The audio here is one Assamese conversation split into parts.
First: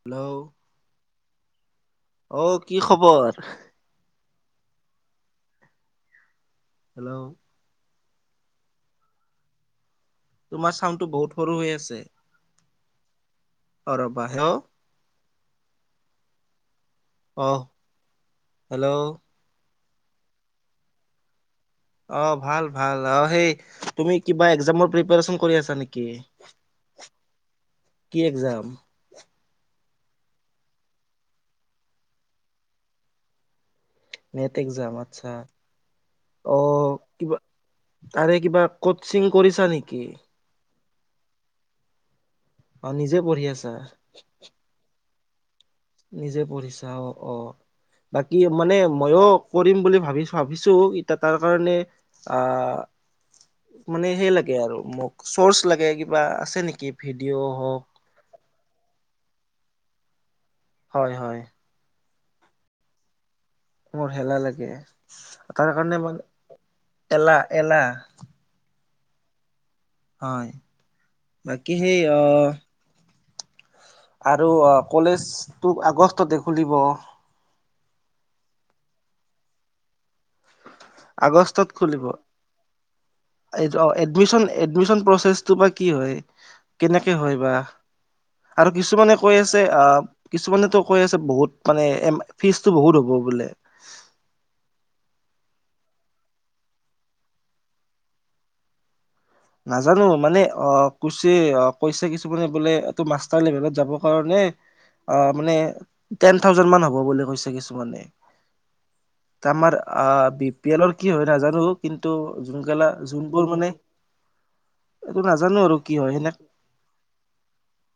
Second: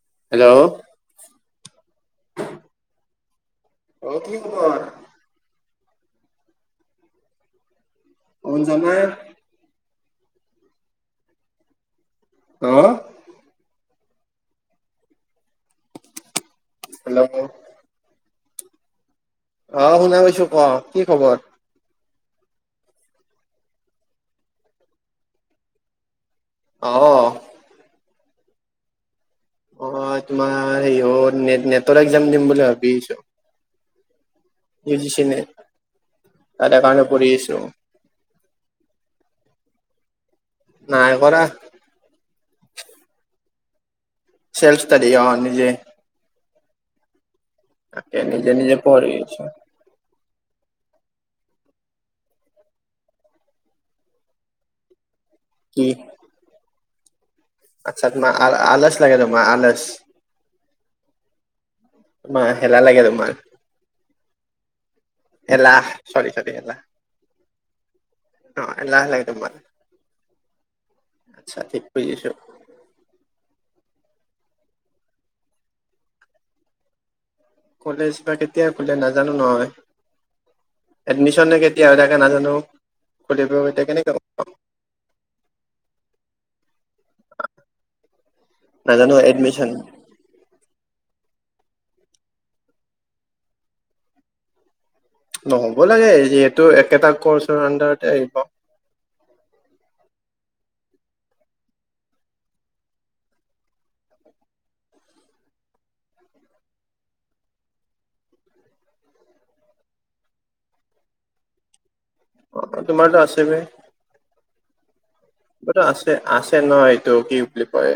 হেল্ল' আহ কি খবৰ? অ কি কুমাৰ- হেল্ল' অন যাবয় তোমাৰ চাউডটো বহুত সৰু হৈ আছে। হা ৰবা হেঅ হেল্ল' হেল্ল' অ শুনা পাইছো কোৱা কি খবৰ? অ ভাল ভাল অ সেই তুমি কিবা একজামৰ প্ৰিপৰেচন কৰি আছা নেকি? অ কি এক্সাম? অ তোমাৰ হেৰি হ নে নেটৰ একজাম দিম বুলি ভাবিছো। নেটএগজাম আচ্ছা। অ তাৰে কাৰণে পঢ়ি কিবা আছো তাৰে কিবা কচিং কৰিছা নেকি? নাই কৰা। অ নিজে পঢ়ি আছা। চেলছতাদি অ নিজে। নিজে পঢ়িছা অ অ তাকে বাকী নিজে মানে নিজে পঢ়ি ময়ো আছো কৰিম বুলি ভাবিছো ভাবিছো এতিয়া তাৰ কাৰণে আহ মানে সেই লাগে আৰু মোক চৌৰ্চ কি লাগে কিবা আছে নিকি আচ্ছা তোমাৰ আ আলচ লাগে তোমাৰ আলচ হয় হয় মা হেলা লাগে তোমাৰ মোৰ হেলা লাগে তাৰ এলাহ কাৰণে চৰি চৰি মানে এলাহ এলা এলা অ এলাহ লাগে তোমাৰ, আচ্ছা বাকী ঠিক সেই কৰি আছো। আহ আৰু কলেজটো আগষ্টতে খুলিব। কলেজ বা কেতিয়া খোলে নাজানো নহয় এডমিশনে কেতিয়া হৈ থাকে নাজানো খুলিব অ এতিয়া কেনেকে এডমিন এডমিশন প্ৰচছটো বা কি হয় কেনেকে হয় বা আৰু নাজানো কিছুমানে কৈ আছে এডমিশন আহ কিছুমানেতো কৈ আছে বহুত মানে এ ফিজটো বহুত হ'ব বোলে। নহব লাগে যিহেতু একেটা কৰ্চৰ আন্ডাৰতে আহিব নাজানো মানে অ কুছে কৈছে কিছুমানে বোলে এইটো মাষ্টাৰ লেভেলত যাবৰ কাৰণে অ মানে টেন থাউজেড মান হ'ব বুলি কৈছে কিছুমানে ত আমাৰ আহ বি পি এলৰ কি হয় নাজানো কিন্তু যোনকেলা যোনবোৰ মানে এইটো নাজানো আৰু বাত কি আছে হয় সেনে আছে নয় এইটো কি বুলি কয়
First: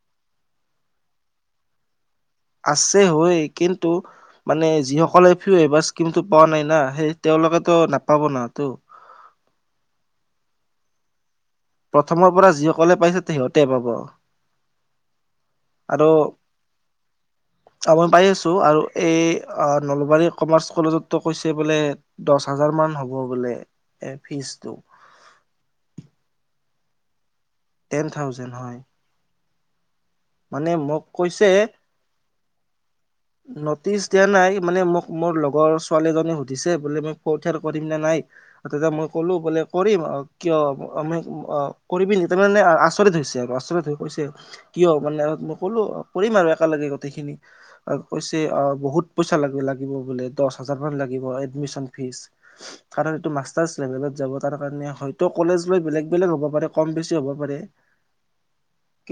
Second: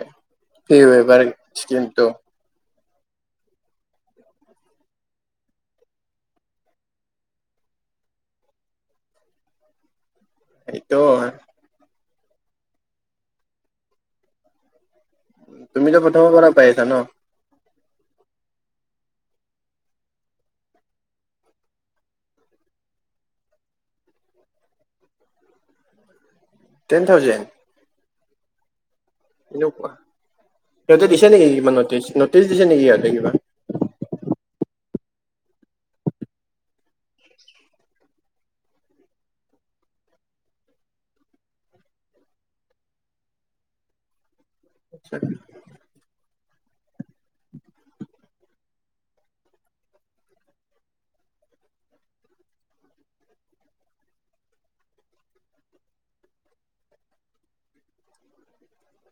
সেই এবাৰ কিন্তু আছে হয় কিন্তু মানে যি সকলে এবাৰ স্কিম টো পোৱা নাই না সেই তেওঁ লোকে টো নাপাব না তো এইটো হয় প্ৰথমৰ পৰা যিসকলে পাইছে সিহঁতে পাব। তুমিতো আৰু প্ৰথমৰ পৰা পাই আছা ন আপই পাই আছো। আৰু এই নলবাৰী কমাৰ্চ কলেজতো কৈছে বোলে দহ হাজাৰ মান হ'ব বোলে- এ ফিজটো। টেন থাউজেড টেন থাউজেণ্ড হয়। এনে কোৱা মানে মোক কৈছে নটিচ দিছে নেকি সিহঁতে কিবা নটিচ দিয়া নাই মানে মোক মোৰ লগৰ ছোৱালীজনী সুধিছে বোলে মই কঠিয়াৰ কৰিম নে নাই তেতিয়া মই ক'লো বোলে কৰিম অ কিয় মান অ কৰিবি নি তাৰমানে আচৰিত হৈছে আৰু আচৰিত হৈ কৈছে কিয় মানে মই কলো কৰিম আৰু এক তা লাগে গোটেইখিনি কৈছে অ বহুত পইচা লাগ লাগিব বোলে দহ হাজাৰ মান লাগিব এড এডমিছন ফিছ কাৰণ এইটো মাষ্টাৰছ লেভেলত যাব তাৰ কাৰণে হয়টো কলেজ লৈ বেলেগ বেলেগ হব পাৰে কম বেছি হ'ব পাৰে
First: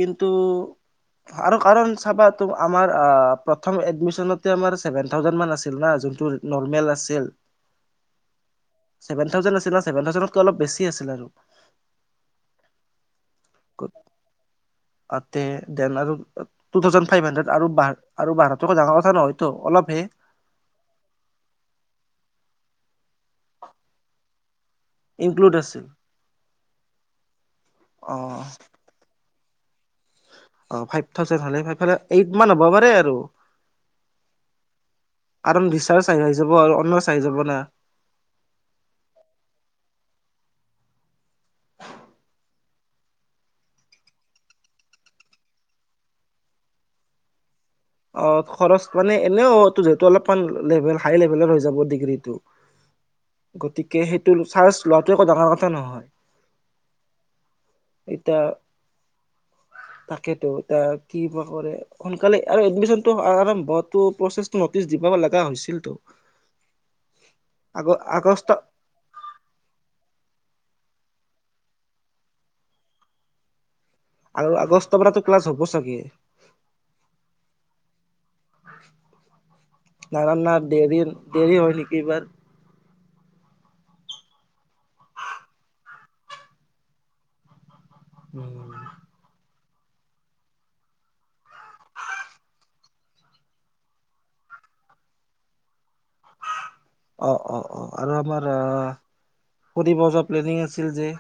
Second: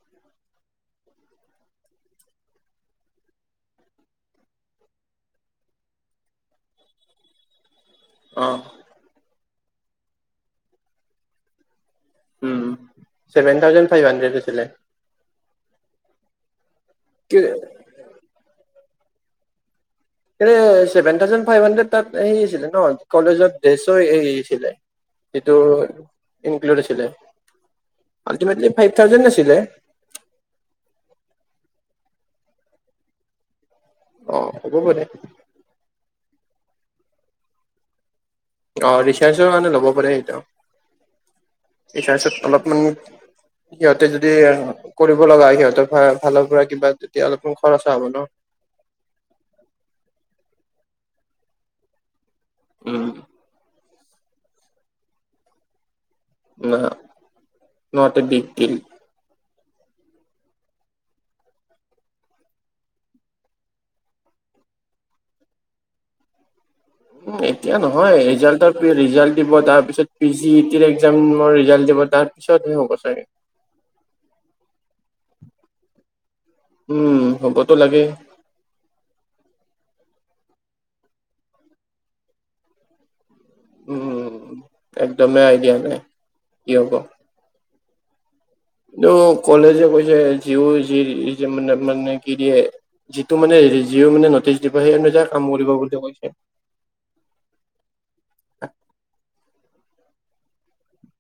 কিন্তু আৰু কাৰণ চাবা তো আমাৰ প্ৰথম এডমিচনতে আমাৰ চেভেন থাউজেন মান আছিল না যোনটো নৰ্মেল আছিল অ চেভেন থাউজেন আছিল নে চেভেন থাউজেনতকে অলপ বেছি আছিল আৰু উম ছেভেন থাউজেণ্ড ফাইভ হানড্ৰেড আছিলে তে দেন আৰু টু থাউজেন ফাইভ কি হাড্ৰেড আৰু আৰু বা ডাঙৰ কথা নহয়তো অলপ হে এ ছেভেন থাউজেন ফাইভ হাড্ৰেড তাত হে আছিলে ন কলেজত ড্ৰেছৰ হেৰী আছিলে ইনক্লুড ইটো আছিল এনক্লুদ আছিলে অ আলটিমেটলি ফাইভ থাউজেন লৈছে ছিলে অ ফাইভ থাউজেন হলে সেফালে এইট মান হ'ব পাৰে আৰু অ হব পাৰে চাই আহি যাব আৰু অন্য চাই যাব না অ ৰিচাৰ্জৰ কাৰণে ল'ব পাৰে সটো ৰিচাৰ্জত অলপমান- সিহঁতে যদি কৰিব লগা সিহঁতেৰ ভালৰ পৰা কিবা তেতিয়া অলপ- অ খৰচ মানে এনেও যিহেতু অলপমান লেভেল হাই লেভেলৰ হৈ যাব ডিগ্ৰীটো। উম গতিকে সেইটো চাৰ্জ লোৱাটো একো ডাঙৰ কথা নহয়। ন এ এতিয়া বিগ দিল- তাকেতো এ কি বা কৰে সোনকালে- আৰু এডমিচনটো আৰম্ভ প্ৰচছটো নটিচ দিব লগা হৈছিলতটো। উ এতিয়া নহয় ৰিজালট ৰিজালট দিব তাৰ পিছত। জি ই টিৰ একজামৰ ৰিজাল্ট দিব তাৰ পিছতহে হ'ব চাগে। আৰু আগষ্টৰ পৰাতো ক্লাছ হ'ব চাগে। উম হ'বতো লাগে। ন নান না দেৰি দেৰি হয় নেকি এইবাৰ উম একদমেই আইডিয়া নাই কি হ'ব উম এই কলেজে কৈছে যি যি মানে মানে কি দিয়ে। যিটো মানে যিও মানে নটিচ দিব সেই অনুযায়ে কাম কৰিব বুলি কৈছে। অ অ অ আৰু আমাৰ ফুৰিব যোৱা প্লেনিং আছিল যে-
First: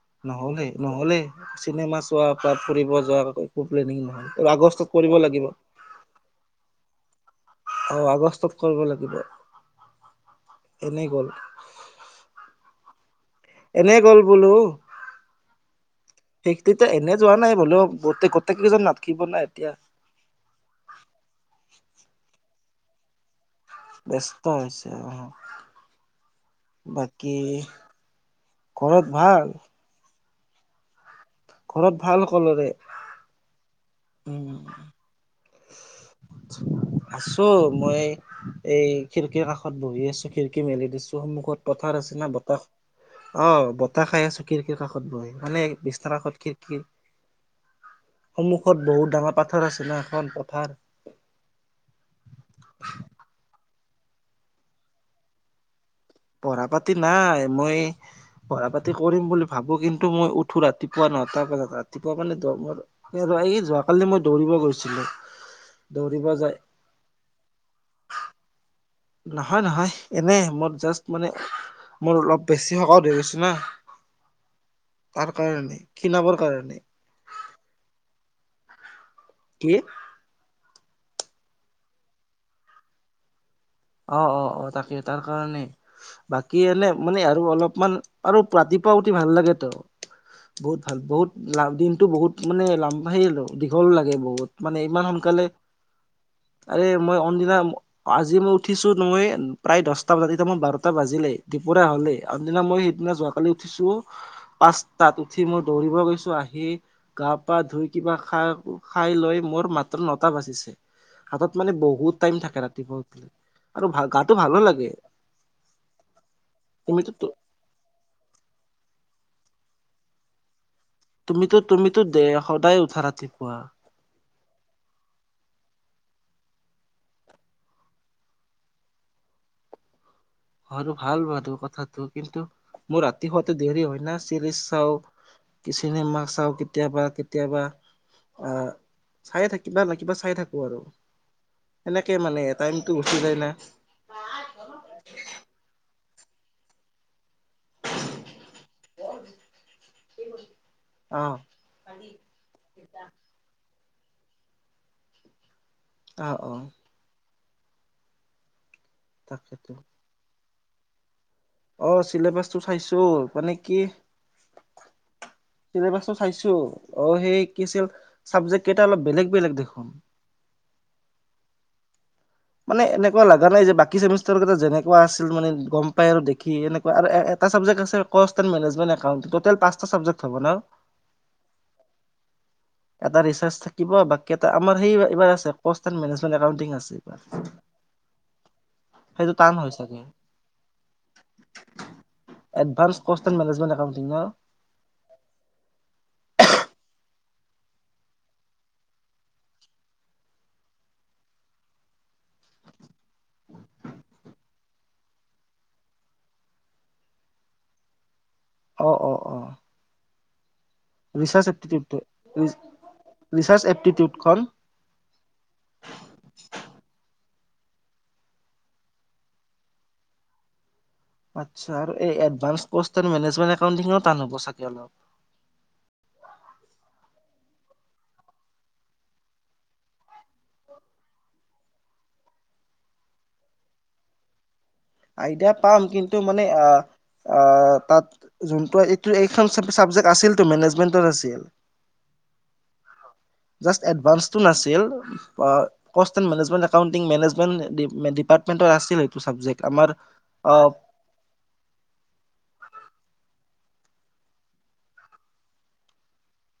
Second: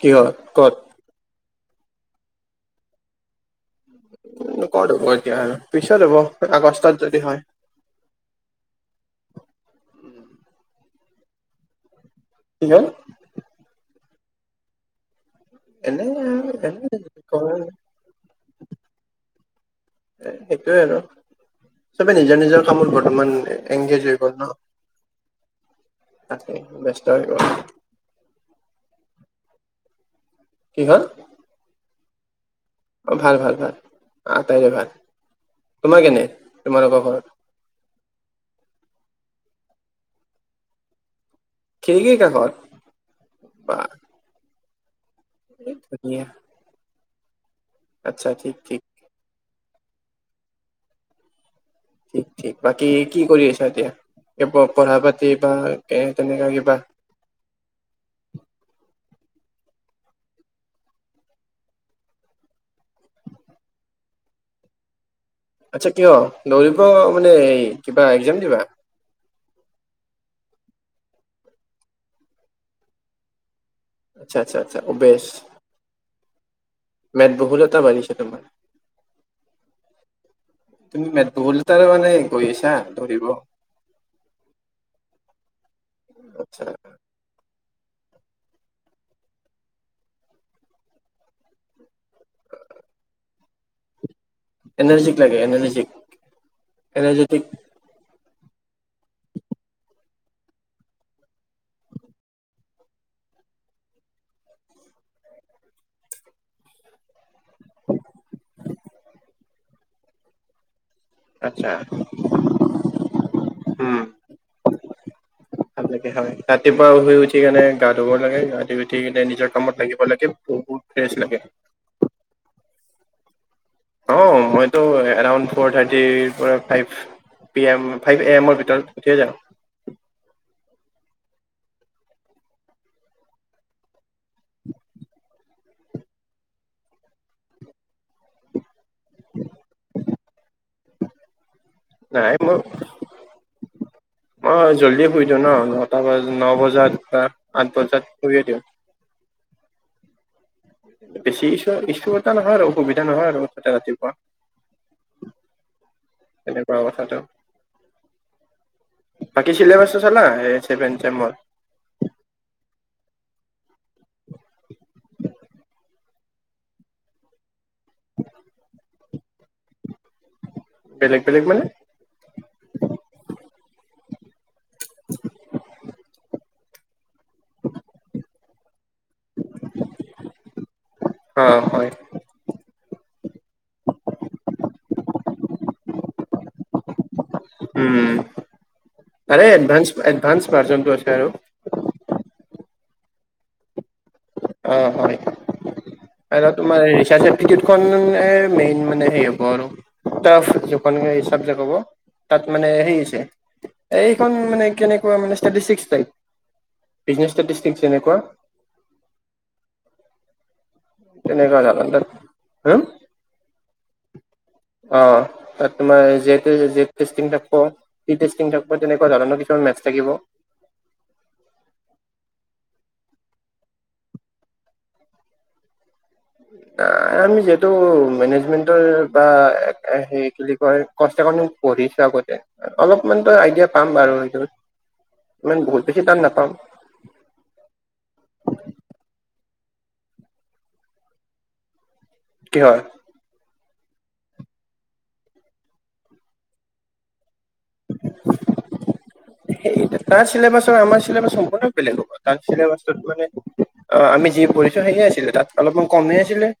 কিহত নহলেই ক'ত নহলেই চিনেমা চোৱা বা ফুৰিব যোৱাকৈ- একো প্লেনিং নহল ক'ত আগষ্টত হ'ব কৰিব এতিয়া লাগিব। আৰু পিছত হ'ব আগষ্টত যদি হয় অ আগষ্টত কৰিব লাগিব এনেই গ'ল। কি হল? এনে গ'ল বোলো। এনে সেই এনে তেতি এনেই যোৱা নাই বোলো গোট গোটেই কেইজন নাথকিব নাই এতিয়া। এ সেইটোয়ে আৰু চবে নিজৰ নিজৰ কামত বৰ্তমান- এংগেজ হৈ গ'ল ন ব্যস্ত হৈছে আ তাতে ব্যস্ত হৈ বাকী গ'ল ঘৰত ভাল কি হ'ল? ঘৰত ভাল সকলোৰে? অ ভাল ভাল ভাল উম তাইৰো ভাল। তোমাৰ কেনে তোমালোকৰ ঘৰত আছো। মই এই খিৰিকী কাষ ত বহি আছো। খিৰিকি মেলি দিছো। সন্মুখত পথাৰ খিৰিকীৰ আছে না কাষত বতাহ অ বা বতাহ খাই আছো খিৰিকীৰ কাষত। ব মানে বিছনাৰ ধুনীয়া কাষত খিৰিকীৰ- আচ্ছা ঠিক ঠিক সন্মুখত বহুত ডাঙৰ পাথৰ আছে ন এখন পথাৰ। ঠিক ঠিক বাকী কি কৰি আছা। এতিয়া এই পঢ়া পাতি বা এ তেনেকা পঢ়া কিবা পাতি নাই মই পঢ়া পাতি- কৰিম বুলি ভাবো কিন্তু মই উঠো ৰাতিপুৱা নটা বজাত। ৰাতিপুৱা মানে যোৱাকালি। মই দৌৰিব গৈছিলো। আচ্ছা কিয় দৌৰিব যাই দৌৰিব মানে এই কিবা এক্জাম দিবা? নহয় নহয় এনে মই জাষ্ট মানে মোৰ অলপ বেছি হকত হৈ গৈছো না। আচ্ছা আচ্ছা আচ্ছা অ বেছ তাৰ কাৰণে ক্ষীণাবৰ কাৰণে মোদবহুলতা বাঢ়িছে তোমাৰ। কি? তুমি মেদবহুলতা মানে গৈ আছা দৌৰিব? অ অ অ তাকে তাৰ কাৰণে বাকী আচ্ছা এনে মানে আৰু অলপ মান আৰু ৰাতিপুৱা উঠি ভাল লাগেতো। বহুত ভাল বহুত লাভ দিনতটো বহুত মানে লাম দীঘল লাগে বহুত। বহুত মানে ইমান এনাৰ্জিক লাগে সোনকালে এনাৰ্জিক আৰে মই এনাৰ্জেটিক অনদিনা উঠিছোঁ মই প্ৰায় দহটা বজাত। এতিয়া মই বাৰটা বাজিলেই, দপৰীয়া হ'লেই। আন দিনা মই সেইদিনা যোৱাকালি উঠি- উঠিছো পাঁচটাত উঠি মই দৌৰিব গৈছো আহি গা পা ধুই কিবা খাই। খাই লৈ মোৰ মাত্ৰ নটা বাজিছে। হাতত আচ্ছা মানে বহুত টাইম থাকে ৰাতিপুৱা উঠিলে। আৰু গাটো ভালো লাগে। ভালকে হয় ৰাতিপুৱা তুমিতো শুই উঠি কেনে গা ধুব লাগে গা ধুই উঠি কেনে নিজৰ কামত লাগিব লাগে বহুত ফ্ৰেছ লাগে তুমিতো তুমিতো দে সদায় উঠা ৰাতিপুৱা অ মইতো এলাৰ্ম ফ'ৰ থাৰ্টিৰ পৰা five P M five A এমৰ ভিতৰত উঠিয়ে জাও। [inaudible] আৰু ভাল বাৰু কথাটো কিন্তু মোৰ ৰাতি শুৱাতটো দেৰি হয় ন চিৰিজ চাও চিনেমা চাওঁ কেতিয়াবা কেতিয়াবা আহ চাইে থাকিবা ন কিবা চাই থাকো আৰু। সেনেকে নাই মানে মই টাইমতটো গুচি যায় মই জল্দি ন শুই দিওঁ ন নটা ব ন বজাত বা আঠ বজাত শুৰিয়ে দিওঁ। কিম বেছি ইু ইছু এটা নহয় আৰু অসুবিধা নহয় আৰু মুঠতে ৰাতি অ অ তেনেকুৱা কথাটো বাকি তাকেতো চিলেবাচ চালা চেভেন চেমৰ? অ চিলেবাচটো চাইছো মানে কি [inaudible] চিলেবাচটো চাইছো অ সেই কিছিল চাবজেক্ট কেইটা অলপ বেলেগ বেলেগ দেখোন। বেলেগ বেলেগ মানে? মানে এনেকুৱা লগা নাই যে বাকী চেমিষ্টাৰ কেইটা যেনেকুৱা আছিল মানে গম পাই আৰু দেখি এনেকুৱা আৰু এটা চাবজেক্ট কষ্টেল মেনেজমেণ্ট একাউণ্ট, টুটেল পাঁচটা হব না [inaudible] অ হয় এটা ৰিচাৰ্চ থাকিব বাকী এটা আমাৰ সেইবাৰ আ এ মেনেজমে এউটি আছে। এইবাৰ উম সেইটো টান হয় চাগে এডভাঞ্চ মাৰ্জনটো আছে আৰু আৰু হোষ্টেল মেনেজমেনত একাউন্টিং না অ হয় আৰু তোমাৰ ৰিচাজ এপিলিকেত খন মেইন মানে হেই হব আৰু [inaudible] এইখন মানে কেনেকুৱা মানে ইষ্টাদিচিক্সটাইপ বিজিনেছষ্টাডী তেনেকুৱা অ অ অ ৰিচাৰ্চ তেনেকুৱা এপটিটিউডটো জাবানদত হম ৰিচাৰ্চ এপটিটিউডখন [unintelligible] [inaudible] আচ্ছা আৰু এই এডভাঞ্চ কষ্ট মেনেজমেণ্ট একাউটিঙ টান হ'ব চাগে অলপ আমি যিহেতু মেনেজমেন্টৰ বা হে কি বুলি কয় কষ্ট পঢ়িছ আগতে অলপমানতো আইডিয়া পাম বাৰু এইটোত আইডিয়া পাম কিন্তু মানে আহ আহ তাত যোনটো এইটো প্ৰথম চাবজেক্ট আছিল মেনেজমেন্ট আছিল। কি হয়? জাষ্ট এডভান্সটো নাছিল পা কাষ্টিংমেংমেণ্ট একাউন্টিং মেনেজ মেন ডিপাৰ্টমেন্টৰ আছিল। এইটো চাবজেক্ট আমাৰ সেই তাৰ অ' চিলেবাছৰ আমাৰ চিলেবাছৰ সম্পূৰ্ণ বেলেগ হ'ব তাৰ চিলেবাছ মানে অ আমি যি পঢ়িছো সে আছিলে তাত অলপমান কমে আছিলে।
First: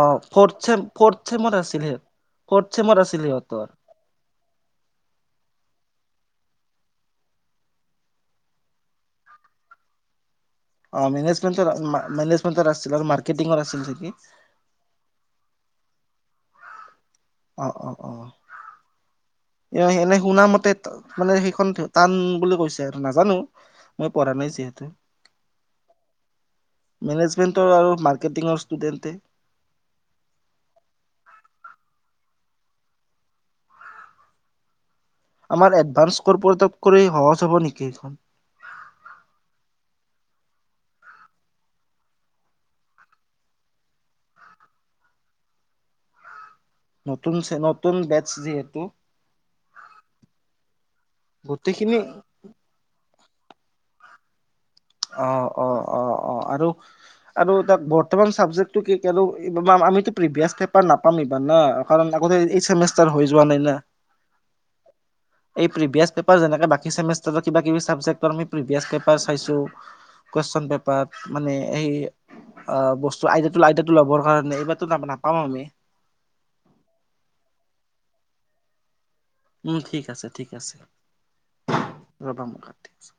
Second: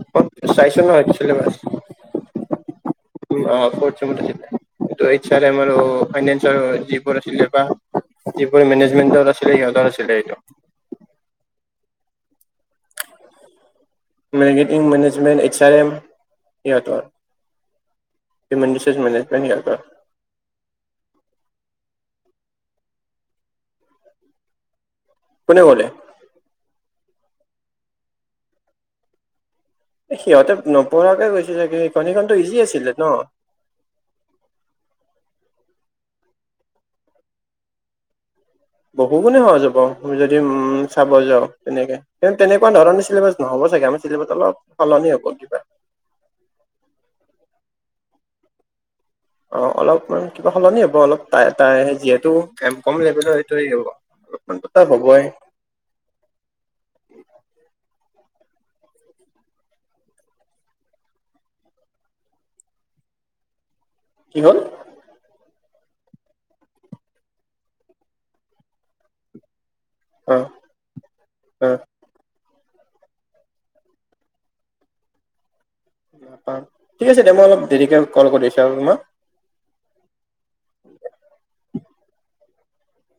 অ মই ফড চেম চাইছো নহয় ফড চেম চিলেবাছ আছিলে ফড [inaudible] ফাইনেন্সৰ যিবোৰ আছিলে বা যিবোৰ মেনেজমেন্টত আছিলে সিহঁত আছিলে সেইটো অ মেনেজমেণ্টৰ মেনেজমেণ্টৰ আছিল আৰু মাৰ্কেটিংৰ আছিল চাগে marketing management H R M সিহঁতৰ অ অ অ হিউমেন ৰিচৰ্চ মেনেজমেণ্ট সিহঁতৰ এ এনে শুনামতে মানে সেইখন টান বুলি কৈছে আৰু নাজানো মই পঢ়া নাই যিহেতু কোনে কলে মেনেজমেন্টৰ আৰু মাৰ্কেটিং ষ্টুডেণ্টতে সিহঁতে নপঢ়াকে গৈছিলে কি এইখনী এইখনো ইজি আছিলে ন আমাৰ এডভানস কৰ্পৰেটৰ কৰি সহজ হ'ব নেকি এইখন বহু গুণে সহজ হ'ব যদি উম চাব যাওঁ তেনেকে তেনেকুৱা ধৰণৰ চিলেবাছ নহ'ব চাগে আমি চিলিবাছত অলপ সলনি হ'ল কিবা নতুন ছে নতুন বেচ যিহেতু গোটেইখিনি [inaudible] হ'বই অ অ অ অ আৰু আৰু তাক বত বৰ্তমান চাবজেক্টো কি আৰু আমি প্ৰিভিয়াছ পেপাৰ নাপাম ইবাৰ নে কাৰণ আগতে এইচেমেষ্টাৰ হৈ যোৱা নাই না কি হল এই প্ৰিভিয়াছ পেপাৰ যেনেকে বাকীচেমেষ্টাৰ কিব কিবি চাবজেক্টৰ আ প্ৰিভিয়াছ পেপাৰ চাইছো অ কুৱেশন পেপাৰ মানে সেই অ বস্তু আইদিয়াটো আইদিয়াটো ল'বৰ কাৰণে এইবাৰো ন নাপাও আমি পাম ঠিক আছে দে মই অলপ দেৰিকে কল কৰি আছো আৰু তোমাক উম ঠিক আছে ঠিক আছে ৰবা মই কাতি আছোঁ